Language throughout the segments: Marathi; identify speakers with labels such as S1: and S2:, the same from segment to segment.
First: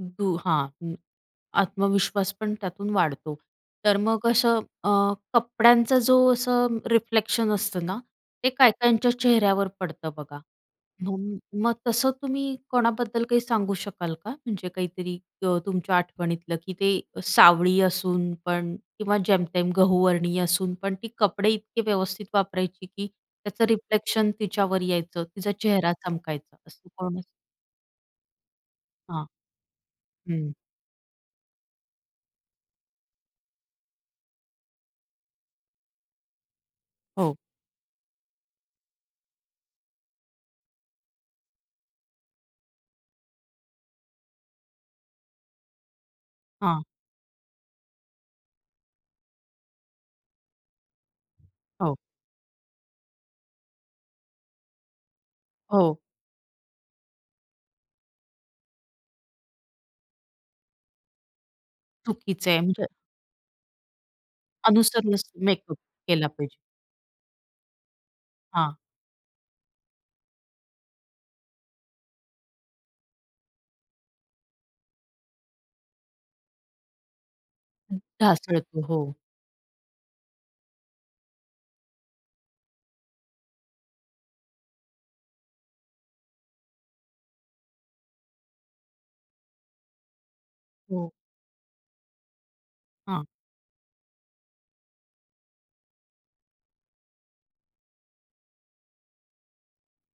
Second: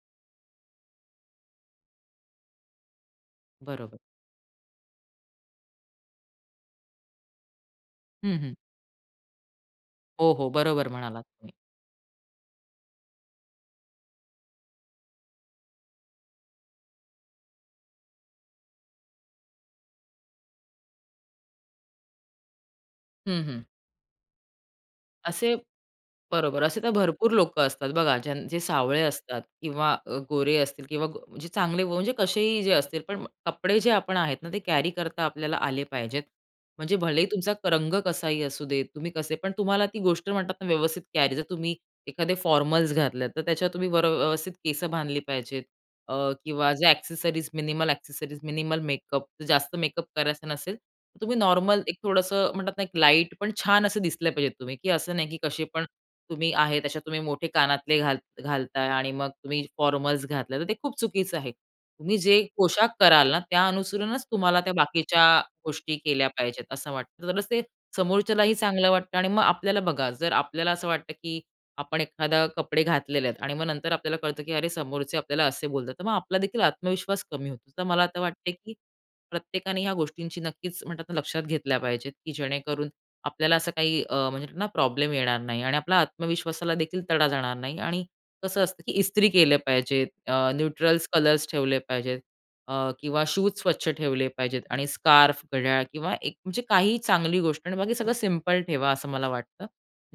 S1: दु हां, हं. आत्मविश्वास पण त्यातून वाढतो. तर
S2: बरोबर.
S1: मग असं अं, कपड्यांचा जो असं रिफ्लेक्शन असतं ना,
S2: हं,
S1: ते
S2: हं.
S1: काही काहींच्या चेहऱ्यावर पडतं
S2: हो,
S1: बघा.
S2: हो. बरोबर म्हणालात
S1: मग
S2: तुम्ही.
S1: मग तसं तुम्ही कोणाबद्दल काही सांगू शकाल का? म्हणजे काहीतरी ग तुमच्या आठवणीतलं, की ते अ, सावळी असून पण किंवा जेमतेम गहूवर्णीय असून पण. ती कपडे इतके व्यवस्थित वापरायची की
S2: हं, हं.
S1: त्याचं रिफ्लेक्शन तिच्यावर यायचं. तिचा
S2: असे
S1: चेहरा चमकायचा
S2: बरोबर. असे
S1: अशी
S2: तर
S1: कोण
S2: भरपूर लोकं असतात. बघा, जन जे सावळे
S1: हां.
S2: असतात किंवा अ,
S1: हं.
S2: गोरे असतील किंवा गो अ, जे चांगले म्हणजे कसेही जे असतील. पण कपडे जे आपण आहेत ना, ते कॅरी करता आपल्याला आले पाहिजेत. म्हणजे भलेही
S1: हो.
S2: तुमचा क रंग कसाही असू देत. तुम्ही कसे पण तुम्हाला ती गोष्ट म्हणतात ना, व्यवस्थित कॅरी जर तुम्ही एखादे फॉर्मल्स घातलात, तर त्याच्यात तुम्ही वर अ, व्यवस्थित केसं बांधली पाहिजेत. अ, किंवा
S1: हां.
S2: जे accessories, minimal accessories, minimal makeup. जास्त मेकअप करायचं नसेल तुम्ही नॉर्मल
S1: हो.
S2: एक थोडंसं म्हणतात ना, एक लाईट, पण छान असे दिसले पाहिजेत तुम्ही. की असं नाही की कसे पण
S1: हो.
S2: तुम्ही आहेत. अशा तुम्ही मोठे कानातले घाल घालताय आणि मग तुम्ही फॉर्मल्स घातले. तर ते खूप चुकीचं आहे. तुम्ही जे
S1: चुकीचे आहे, म्हणजे
S2: पोशाख कराल ना, त्या अनुसरूनच तुम्हाला, त्या बाकीच्या
S1: अनुसरूनच मेकअप
S2: गोष्टी
S1: केला
S2: केल्या
S1: पाहिजे.
S2: पाहिजेत असं वाटतं. तरच ते समोरच्यालाही
S1: हां.
S2: चांगलं वाटतं आणि मग आपल्याला बघा. जर आपल्याला असं वाटतं की आपण एखादे कपडे घातलेले आहेत आणि मग नंतर आपल्याला कळतं की अरे, समोरचे आपल्याला असे बोलतात. तर मग आपला देखील आत्मविश्वास कमी होतो. तर
S1: हं,
S2: मला आता वाटतं आहे, की
S1: ढासळतो. हो.
S2: प्रत्येकाने ह्या गोष्टींची नक्कीच म्हणतात ना, लक्षात घेतल्या पाहिजेत की जेणेकरून आपल्याला असं काही अ, म्हणजे ना प्रॉब्लेम येणार नाही. आणि आपल्याला आत्मविश्वासाला देखील तडा जाणार नाही. आणि कसं असतं की इस्त्री केले पाहिजेत अ, न्यूट्रल
S1: हो.
S2: कलर्स ठेवले पाहिजेत. अ,
S1: हां.
S2: किंवा शूज स्वच्छ ठेवले पाहिजेत आणि स्कार्फ, घड्याळ किंवा एक म्हणजे काही चांगली गोष्ट. आणि बाकी सगळं सिंपल ठेवा असं मला वाटतं,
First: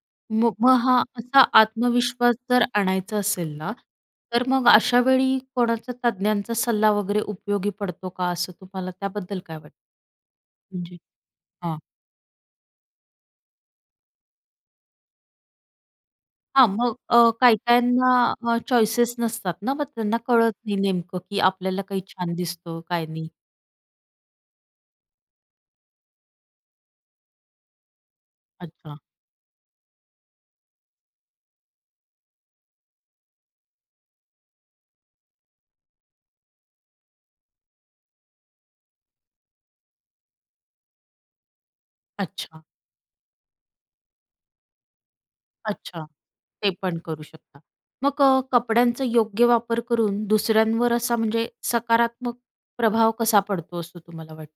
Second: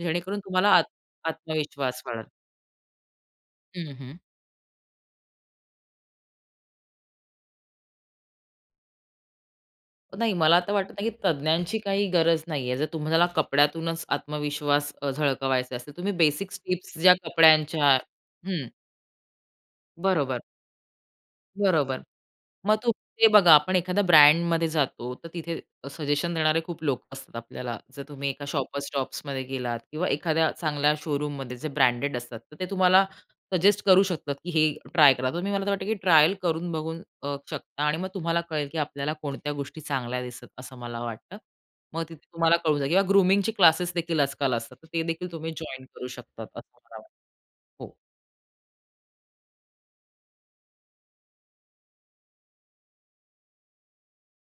S2: जेणेकरून
S1: मग
S2: तुम्हाला
S1: मग
S2: आत
S1: हा असा
S2: आत्मविश्वास वाढेल.
S1: आत्मविश्वास जर आणायचा असेल ना,
S2: हं, हं.
S1: तर मग अशा वेळी कोणाचा तज्ञांचा सल्ला वगैरे उपयोगी पडतो का? असं तुम्हाला त्याबद्दल काय वाटतं?
S2: अ, नाही. मला आता वाटत
S1: म्हणजे
S2: नाही, की तज्ञांची
S1: हां.
S2: काही गरज नाही आहे. जर तुम्हाला कपड्यातूनच आत्मविश्वास अ, झळकवायचा असेल. तुम्ही बेसिक
S1: हां,
S2: टिप्स
S1: मग
S2: ज्या
S1: अ, काही
S2: कपड्यांच्या
S1: काहींना अ,
S2: हं.
S1: चॉईसेस नसतात ना, मग त्यांना
S2: बरोबर.
S1: कळत नाही नेमकं की आपल्याला काय
S2: बरोबर.
S1: छान
S2: मग
S1: दिसतं, काय
S2: तुम्ही ते
S1: नाही?
S2: बघा, आपण एखाद्या ब्रँडमध्ये जातो. तर तिथे अ, सजेशन देणारे खूप लोक असतात आपल्याला. जर तुम्ही एका Shoppers
S1: अच्छा.
S2: Stopsमध्ये गेलात किंवा एखाद्या चांगल्या शोरूममध्ये जे ब्रँडेड असतात. तर ते तुम्हाला सजेस्ट करू शकतात की हे ट्राय करा तुम्ही. मला तर वाटतं की ट्रायल करून बघू अ, शकता आणि मग तुम्हाला कळेल की आपल्याला कोणत्या गोष्टी चांगल्या दिसत, असं मला वाटतं. मग तिथे तुम्हाला
S1: अच्छा.
S2: कळून जाईल किंवा ग्रूमिंगची क्लासेस देखील आजकाल असतात. तर ते देखील तुम्ही जॉइन
S1: अच्छा,
S2: करू शकतात असं
S1: ते
S2: मला
S1: पण करू
S2: वाटतं.
S1: शकता.
S2: हो.
S1: मग अ, कपड्यांचं योग्य वापर करून दुसऱ्यांवर असा म्हणजे सकारात्मक प्रभाव कसा पडतो, असं तुम्हाला वाटतं?